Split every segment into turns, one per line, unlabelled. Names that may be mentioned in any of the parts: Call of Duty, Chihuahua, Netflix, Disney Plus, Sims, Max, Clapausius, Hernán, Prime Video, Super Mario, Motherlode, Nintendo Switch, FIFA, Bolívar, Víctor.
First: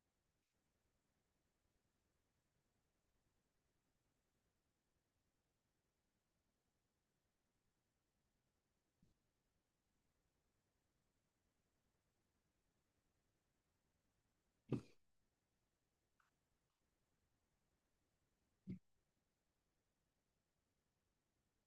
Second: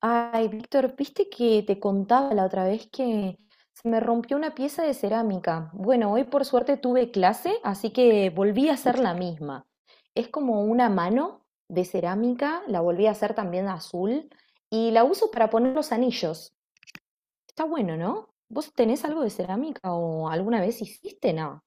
Ay, Víctor, viste que te contaba la otra vez que se me rompió una pieza de cerámica. Bueno, hoy por suerte tuve clase, así que volví a hacer la misma. Es como una mano de cerámica, la volví a hacer también azul y la uso para poner los anillos. Está bueno, ¿no? ¿Vos tenés algo de cerámica o alguna vez hiciste? No.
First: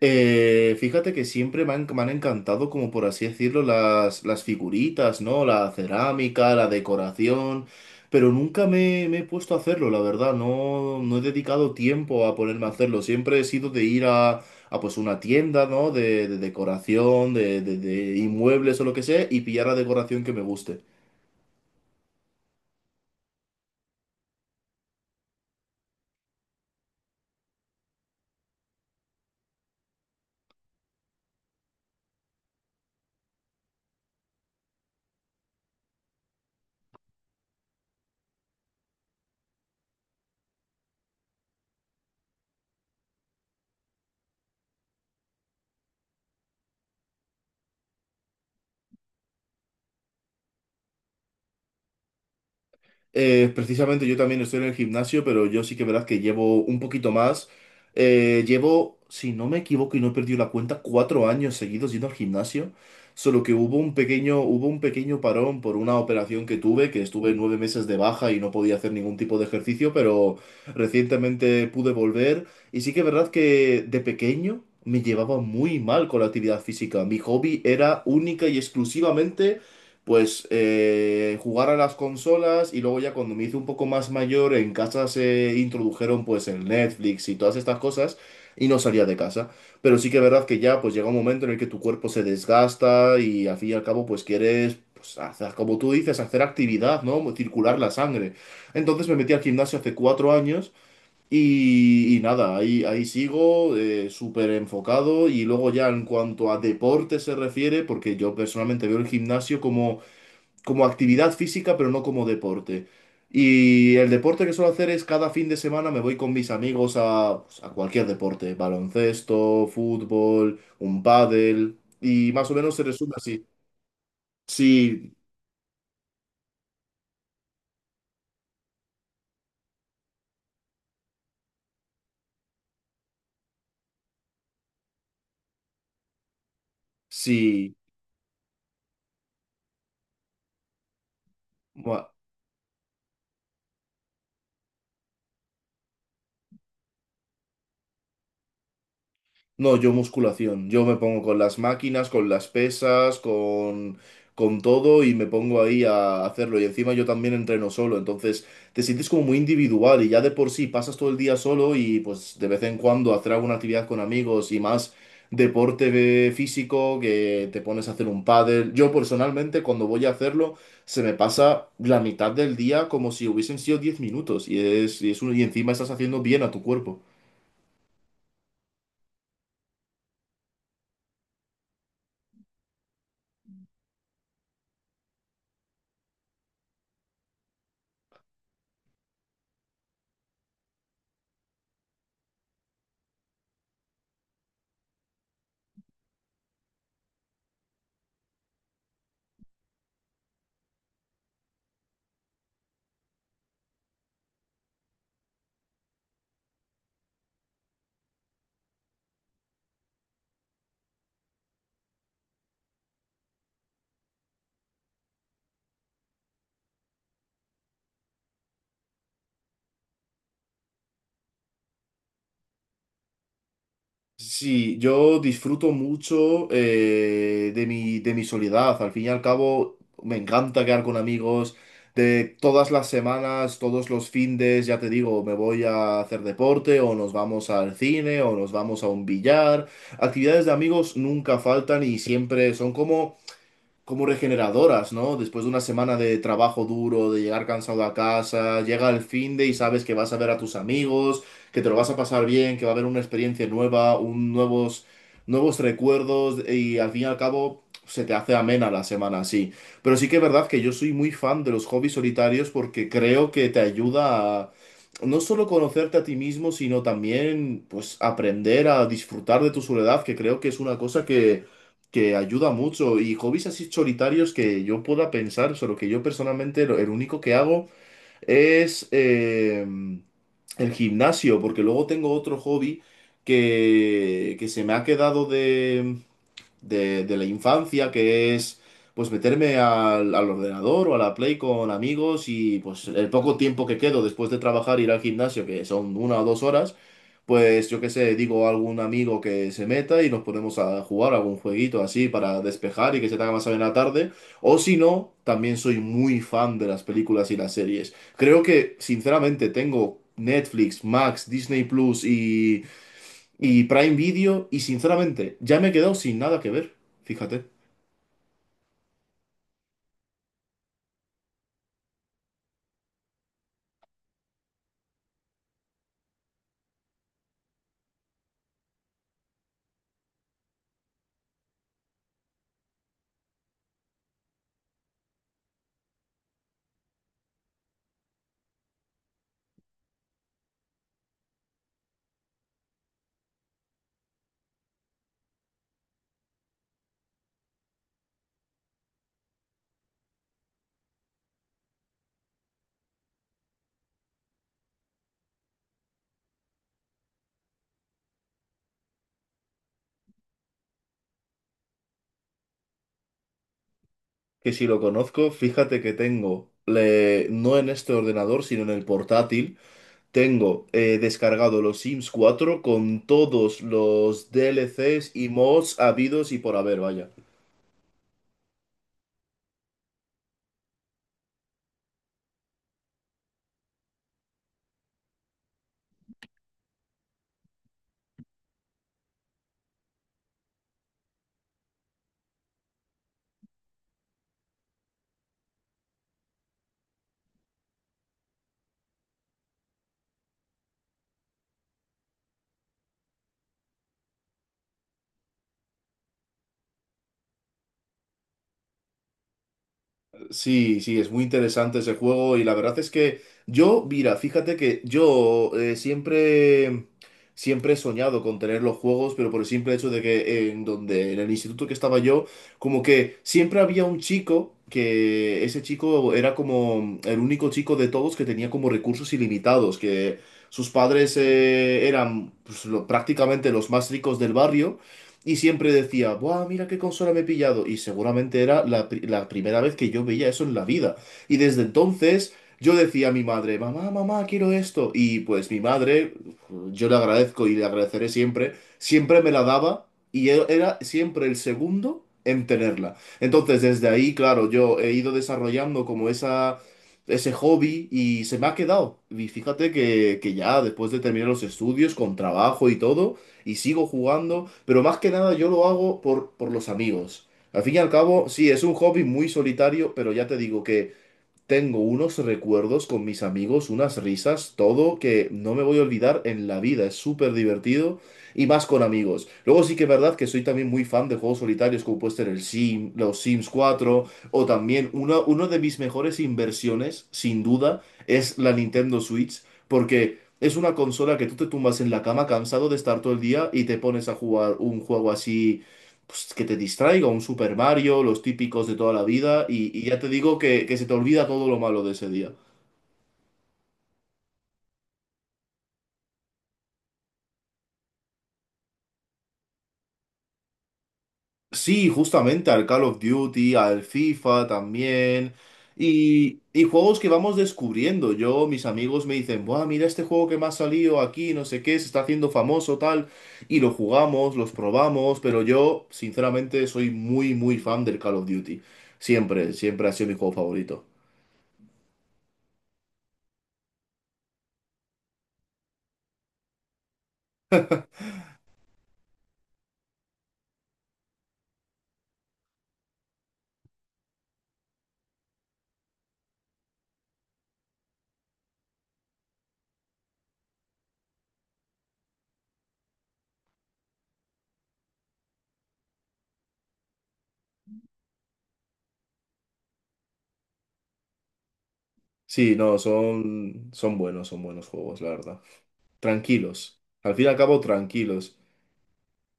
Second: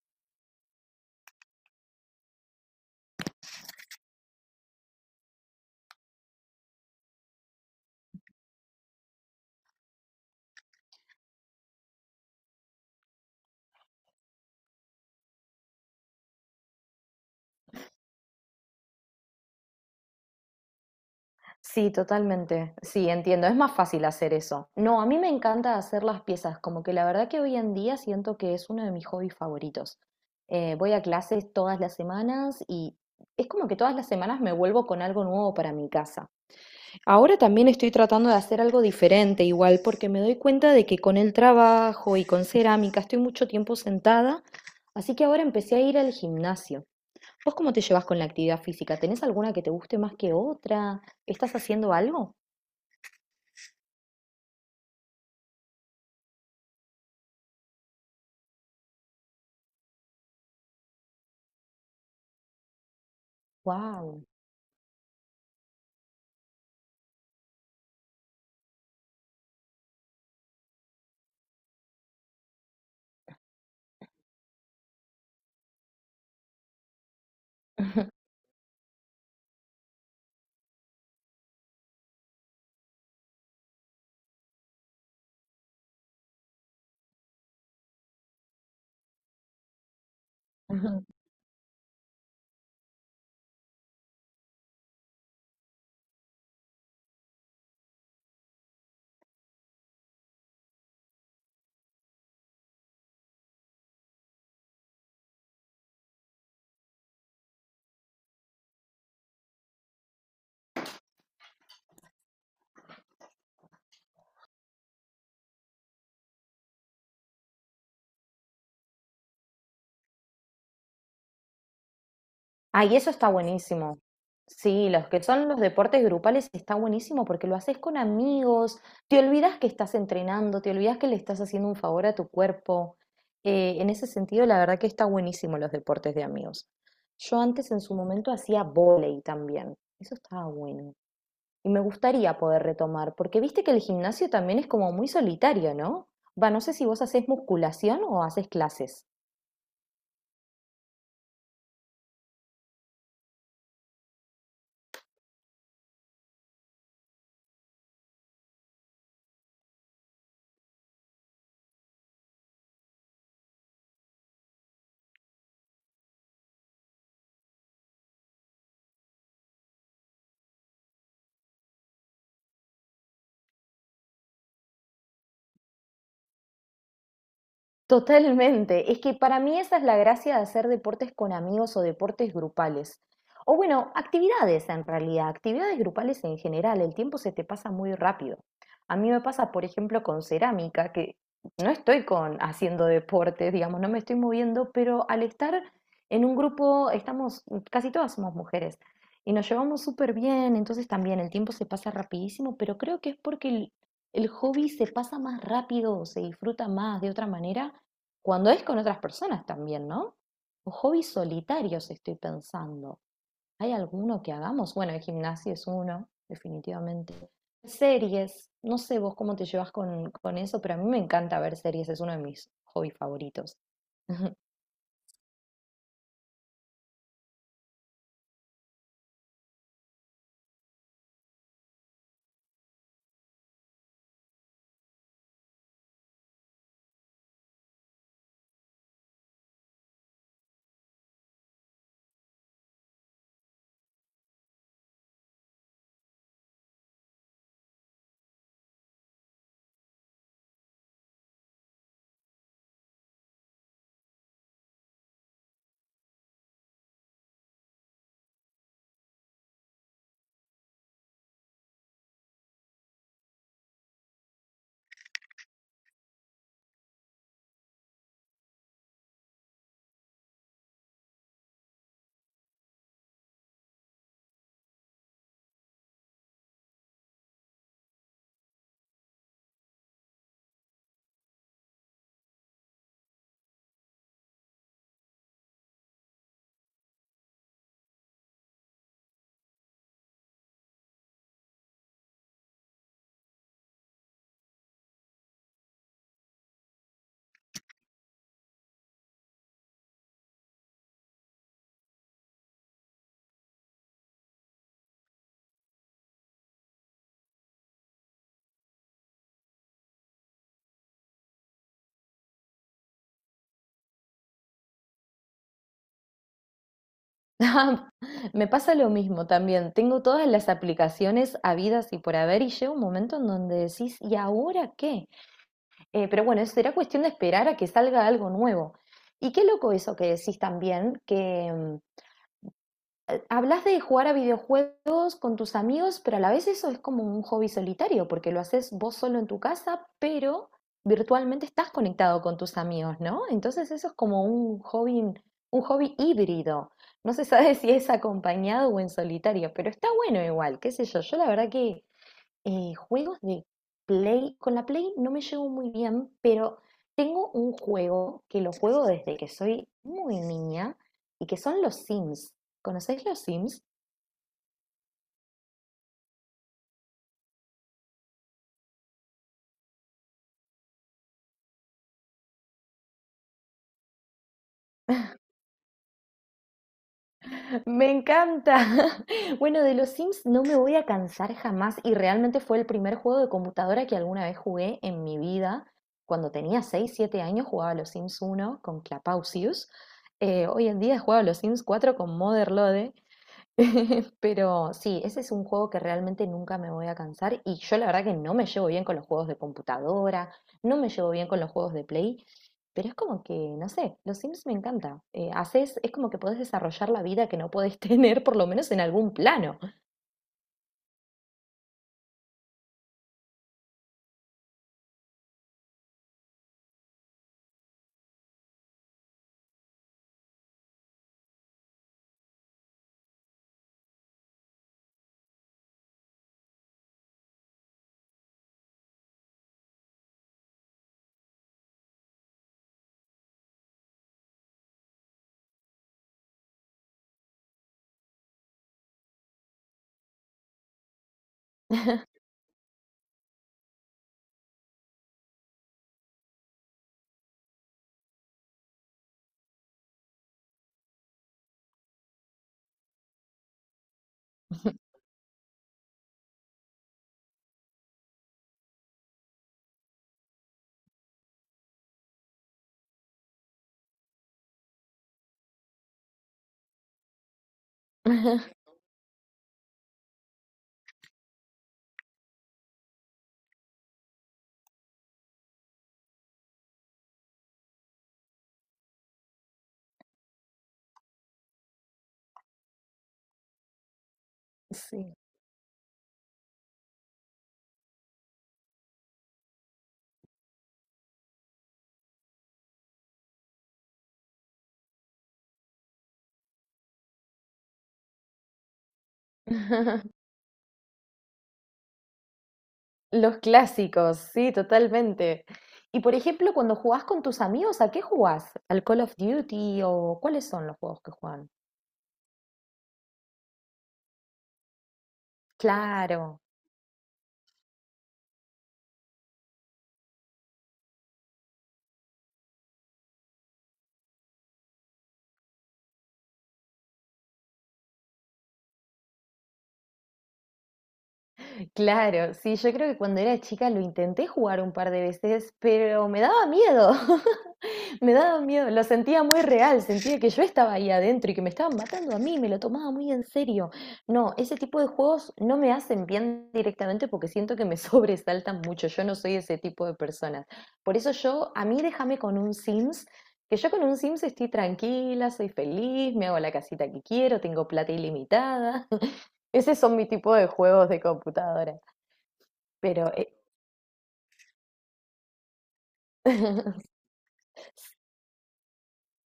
Fíjate que siempre me han encantado, como por así decirlo, las figuritas, ¿no? La cerámica, la decoración, pero nunca me he puesto a hacerlo, la verdad, no, no he dedicado tiempo a ponerme a hacerlo, siempre he sido de ir a pues una tienda, ¿no? De decoración, de inmuebles o lo que sea, y pillar la decoración que me guste.
Sí, totalmente. Sí, entiendo. Es más fácil hacer eso. No, a mí me encanta hacer las piezas. Como que la verdad que hoy en día siento que es uno de mis hobbies favoritos. Voy a clases todas las semanas y es como que todas las semanas me vuelvo con algo nuevo para mi casa. Ahora también estoy tratando de hacer algo diferente, igual, porque me doy cuenta de que con el trabajo y con cerámica estoy mucho tiempo sentada, así que ahora empecé a ir al gimnasio. ¿Vos cómo te llevas con la actividad física? ¿Tenés alguna que te guste más que otra? ¿Estás haciendo algo?
Precisamente yo también estoy en el gimnasio, pero yo sí que verdad que llevo un poquito más. Llevo, si no me equivoco y no he perdido la cuenta, 4 años seguidos yendo al gimnasio. Solo que hubo un
Wow.
pequeño, hubo un pequeño parón por una operación que tuve, que estuve 9 meses de baja y no podía hacer ningún tipo de ejercicio, pero recientemente pude volver. Y sí que es verdad que de pequeño me llevaba muy mal con la actividad física. Mi hobby era única y exclusivamente pues jugar a las consolas, y luego ya cuando me hice un poco más mayor en casa se introdujeron pues el Netflix y todas estas cosas, y no salía de casa. Pero sí que es verdad que ya pues llega un momento en el que tu cuerpo se desgasta y al fin y al cabo pues quieres pues hacer, como tú dices, hacer actividad, ¿no? Circular la sangre. Entonces me metí al gimnasio hace 4 años y nada, ahí sigo, súper enfocado. Y luego ya en cuanto a deporte se refiere, porque yo personalmente veo el gimnasio como actividad física, pero no como deporte. Y el deporte que suelo hacer es cada fin de semana me voy con mis amigos a, pues, a cualquier deporte: baloncesto, fútbol, un pádel, y más o menos se
Ay, eso
resume
está
así.
buenísimo. Sí, los
Sí,
que son los deportes grupales está buenísimo porque lo haces con amigos, te olvidas que estás entrenando, te olvidas que le estás haciendo un favor a tu cuerpo. En ese sentido, la verdad que está buenísimo los deportes de amigos. Yo antes
sí.
en su momento hacía vóley también. Eso estaba bueno. Y me gustaría poder retomar, porque viste que el gimnasio también es como muy solitario, ¿no? Va, no sé si vos haces musculación o haces clases.
No, yo musculación. Yo me pongo con las máquinas, con las pesas, con todo, y me pongo ahí a hacerlo. Y encima yo también entreno solo, entonces te sientes como muy individual, y ya de por sí pasas todo el día solo y pues de vez en cuando hacer alguna actividad con amigos y más deporte físico, que te pones a hacer un pádel. Yo personalmente cuando voy a hacerlo se me pasa la mitad del día como si hubiesen sido 10 minutos, y encima estás haciendo bien a tu cuerpo.
Totalmente. Es que para mí esa es la gracia de hacer deportes con amigos o deportes grupales. O bueno, actividades en realidad, actividades grupales en general. El tiempo se te pasa muy rápido. A mí me pasa, por ejemplo, con cerámica, que no estoy con haciendo deporte, digamos, no me estoy moviendo, pero al estar en un grupo, estamos, casi todas somos mujeres y nos llevamos súper bien, entonces también el tiempo se pasa rapidísimo, pero creo que es porque el hobby se pasa más rápido, se disfruta más de otra manera cuando es con otras personas también, ¿no? O hobbies solitarios estoy pensando. ¿Hay alguno que hagamos? Bueno, el gimnasio es uno, definitivamente. Series, no sé vos cómo te llevas con eso, pero a mí me encanta ver series, es uno de mis hobbies favoritos.
Sí, yo disfruto mucho de mi soledad. Al fin y al cabo, me encanta quedar con amigos de todas las semanas, todos los findes, ya te digo, me voy a hacer deporte o nos vamos al cine o nos vamos a un billar. Actividades de amigos nunca faltan y siempre son como regeneradoras, ¿no? Después de una semana de trabajo duro, de llegar cansado a casa, llega el fin de y sabes que vas a ver a tus amigos, que te lo vas a pasar bien, que va a haber una experiencia nueva, nuevos recuerdos, y al fin y al cabo se te hace amena la semana así. Pero sí que es verdad que yo soy muy fan de los hobbies solitarios, porque creo que te ayuda a no solo conocerte a ti mismo, sino también pues aprender a disfrutar de tu soledad, que creo que es una cosa que ayuda mucho. Y hobbies así solitarios que yo pueda pensar, solo que yo personalmente, el único que hago es el gimnasio, porque luego tengo otro hobby que se me ha quedado de la infancia, que es pues meterme al ordenador o a la Play con amigos. Y pues el poco tiempo que quedo después de trabajar, ir al gimnasio, que son 1 o 2 horas, pues yo qué sé, digo a algún amigo que se meta y nos ponemos a jugar algún jueguito así para despejar y que se te haga más bien la tarde. O si no, también soy muy fan de las películas y las series. Creo que, sinceramente, tengo Netflix, Max, Disney Plus y Prime Video, y sinceramente ya me he quedado sin nada que ver. Fíjate,
Ah, me pasa lo mismo también. Tengo todas las aplicaciones habidas y por haber y llega un momento en donde decís, ¿y ahora qué? Pero bueno, será cuestión de esperar a que salga algo nuevo. Y qué loco eso que decís también, que, hablas de jugar a videojuegos con tus amigos, pero a la vez eso es como un hobby solitario, porque lo haces vos solo en tu casa, pero virtualmente estás conectado con tus amigos, ¿no? Entonces eso es como un hobby híbrido. No se sabe si es acompañado o en solitario, pero está bueno igual, qué sé yo. Yo la verdad que juegos de Play, con la Play no me llevo muy bien, pero tengo un juego que lo juego desde que soy muy niña y que son los Sims. ¿Conocéis los Sims?
que si lo conozco. Fíjate que tengo, no en este ordenador, sino en el portátil, tengo descargado los Sims 4 con todos los DLCs y mods habidos y por haber, vaya.
Me encanta. Bueno, de los Sims no me voy a cansar jamás y realmente fue el primer juego de computadora que alguna vez jugué en mi vida. Cuando tenía 6 7 años jugaba a los Sims 1 con Clapausius. Hoy en día he jugado a los Sims 4 con Motherlode. Pero sí, ese es un juego que realmente nunca me voy a cansar y yo la verdad que no me llevo bien con los juegos de computadora, no me llevo bien con los juegos de Play, pero es como que, no sé, los Sims me encanta. Haces, es como que podés desarrollar la vida que no podés tener, por lo menos en algún plano.
Sí, sí, es muy interesante ese juego. Y la verdad es que yo, mira, fíjate que yo siempre, siempre he soñado con tener los juegos, pero por el simple hecho de que en donde, en el instituto que estaba yo, como que siempre había un chico, que ese chico era como el único chico de todos que tenía como recursos ilimitados, que sus padres eran pues, prácticamente los más ricos del barrio, y siempre decía: ¡buah, mira qué consola me he pillado! Y seguramente era la primera vez que yo veía eso en la vida. Y desde entonces yo decía a mi madre: mamá, mamá, quiero esto. Y pues mi madre, yo le agradezco y le agradeceré siempre, siempre me la daba, y era siempre el segundo en tenerla. Entonces desde ahí, claro, yo he ido desarrollando como ese hobby, y se me ha quedado. Y fíjate que ya después de terminar los estudios, con trabajo y todo, y sigo jugando, pero más que nada yo lo hago por los amigos. Al fin y al cabo, sí, es un hobby muy solitario, pero ya te digo que tengo unos recuerdos con mis amigos, unas risas, todo que no me voy a olvidar en la vida. Es súper divertido, y más con amigos. Luego sí que es verdad que soy también muy fan de juegos solitarios, como puede ser los Sims 4, o también
Sí.
una de mis mejores inversiones, sin duda, es la Nintendo Switch, porque es una consola que tú te tumbas en la cama cansado de estar todo el día y te pones a jugar un juego así pues, que te distraiga, un Super Mario, los típicos de toda la vida, y ya te digo que se te olvida todo lo malo de ese día.
Los clásicos, sí, totalmente. Y por ejemplo, cuando jugás con tus amigos, ¿a qué jugás? ¿Al Call of Duty o cuáles son los juegos que juegan?
Sí, justamente al Call of Duty, al FIFA también, y,
Claro.
y juegos que vamos descubriendo. Yo, mis amigos me dicen: buah, mira este juego que me ha salido aquí, no sé qué, se está haciendo famoso, tal, y lo jugamos, los probamos. Pero yo, sinceramente, soy muy, muy fan del Call of Duty. Siempre, siempre ha sido mi juego favorito.
Claro, sí, yo creo que cuando era chica lo intenté jugar un par de veces, pero me daba miedo, me daba miedo, lo sentía muy real, sentía que yo estaba ahí adentro y que me estaban matando a mí, me lo tomaba muy en serio. No, ese tipo de juegos no me hacen bien directamente porque siento que me sobresaltan mucho, yo no soy ese tipo de personas. Por eso yo, a mí déjame con un Sims, que yo con un Sims estoy tranquila, soy feliz, me hago la casita que quiero, tengo plata ilimitada. Ese son mi tipo de juegos de computadora.
Sí, no,
Pero,
son buenos juegos, la verdad. Tranquilos. Al fin y al cabo, tranquilos.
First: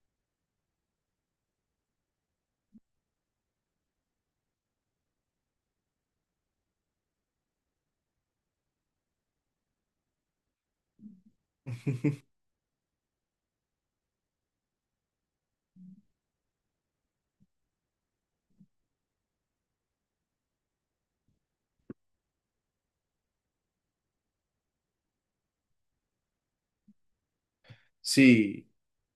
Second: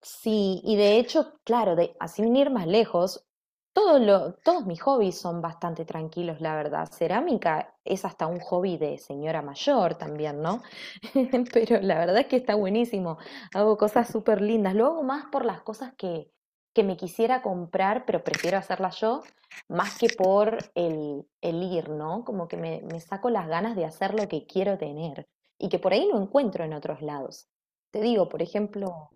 sí, y de hecho, claro, así sin ir más lejos, todos mis hobbies son bastante tranquilos, la verdad. Cerámica es hasta un hobby de señora mayor también, ¿no? Pero la verdad es que está buenísimo. Hago cosas súper lindas. Lo hago más por las cosas que me quisiera comprar, pero prefiero hacerlas yo, más que por el ir, ¿no? Como que me saco las ganas de hacer lo que quiero tener y que por ahí no encuentro en otros lados. Te digo, por
Sí,
ejemplo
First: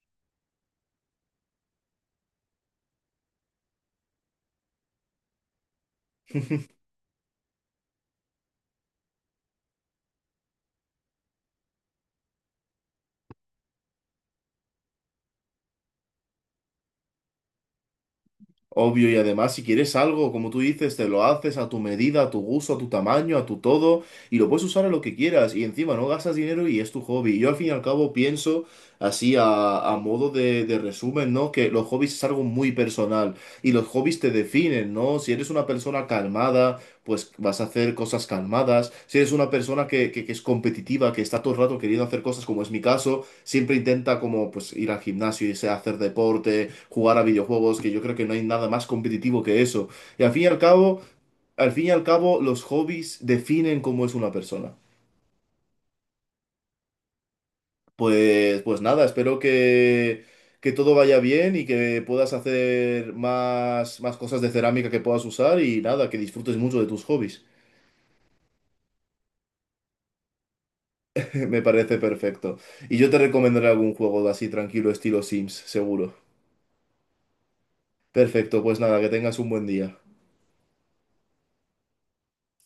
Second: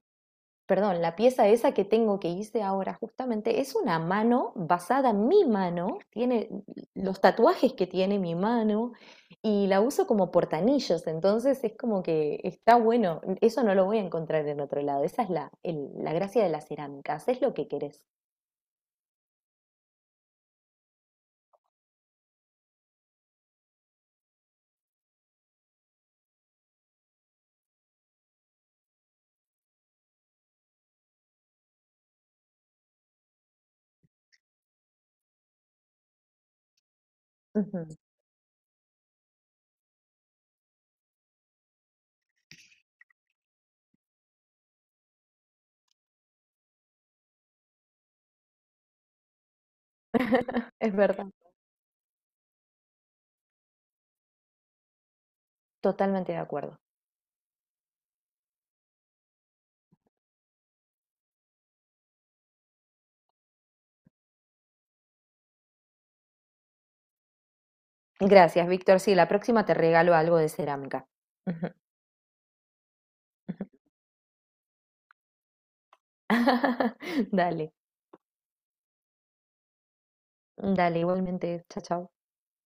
perdón, la pieza esa que tengo que hice ahora justamente es una mano basada en mi mano, tiene los tatuajes que tiene mi mano y la uso como portanillos, entonces es como que está bueno, eso no lo voy a encontrar en otro lado, esa es la gracia de la cerámica, haces lo que querés.
obvio. Y además, si quieres algo, como tú dices, te lo haces a tu medida, a tu gusto, a tu tamaño, a tu todo, y lo puedes usar a lo que quieras. Y encima no gastas dinero y es tu hobby. Yo al fin y al cabo pienso así, a modo de resumen, ¿no? Que los hobbies es algo muy personal, y los hobbies te definen, ¿no? Si eres una persona calmada, pues vas a
Ujú.
hacer cosas calmadas. Si eres una persona que es competitiva, que está todo el rato queriendo hacer cosas, como es mi caso, siempre intenta como pues ir al gimnasio, irse a hacer deporte, jugar a videojuegos, que yo creo que no hay nada más competitivo que eso. Y al fin y al
Es
cabo,
verdad.
al fin y al cabo, los hobbies definen cómo es una persona.
Totalmente de acuerdo.
Pues nada, espero que todo vaya bien y que puedas hacer más cosas de cerámica que puedas usar, y nada, que disfrutes mucho de tus hobbies.
Gracias, Víctor. Sí, la próxima te regalo algo de cerámica.
Me
Ujú,
parece perfecto. Y yo te
ujú.
recomendaré algún juego así tranquilo, estilo Sims, seguro.
Dale,
Perfecto, pues nada, que tengas un buen día.
dale, igualmente, chao, chao.